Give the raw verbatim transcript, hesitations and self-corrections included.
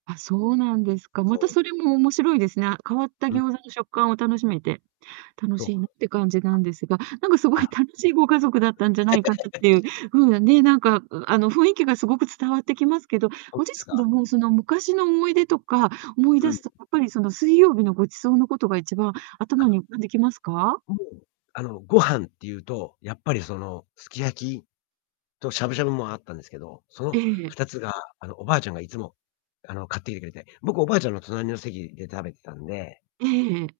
あ、そうなんですか。またそそう。れも面白いですな。変わったうん。餃子の食感を楽しめて、楽と。しいなって感じなんですが、なんかすごあ。あいあ。楽しいご家族だったんじゃないかったっ ていう風なね、なんか、うあの、雰囲気がすごく伝わってきますけど、そごう自です身でか、うん。もその昔の思い出とか思いうんう出ん。すと、やっぱり、その水曜日のご馳走のことが一番頭あ。に浮かんできますか？もう、あの、ご飯っていうとやっぱり、その、すき焼きとしゃぶしゃぶもあったんですけど、そのええ。ふたつが、あの、おばあちゃんがいつも、あの、買ってゆでて。僕はおばあちゃんの隣の席で食べてたんでええええ。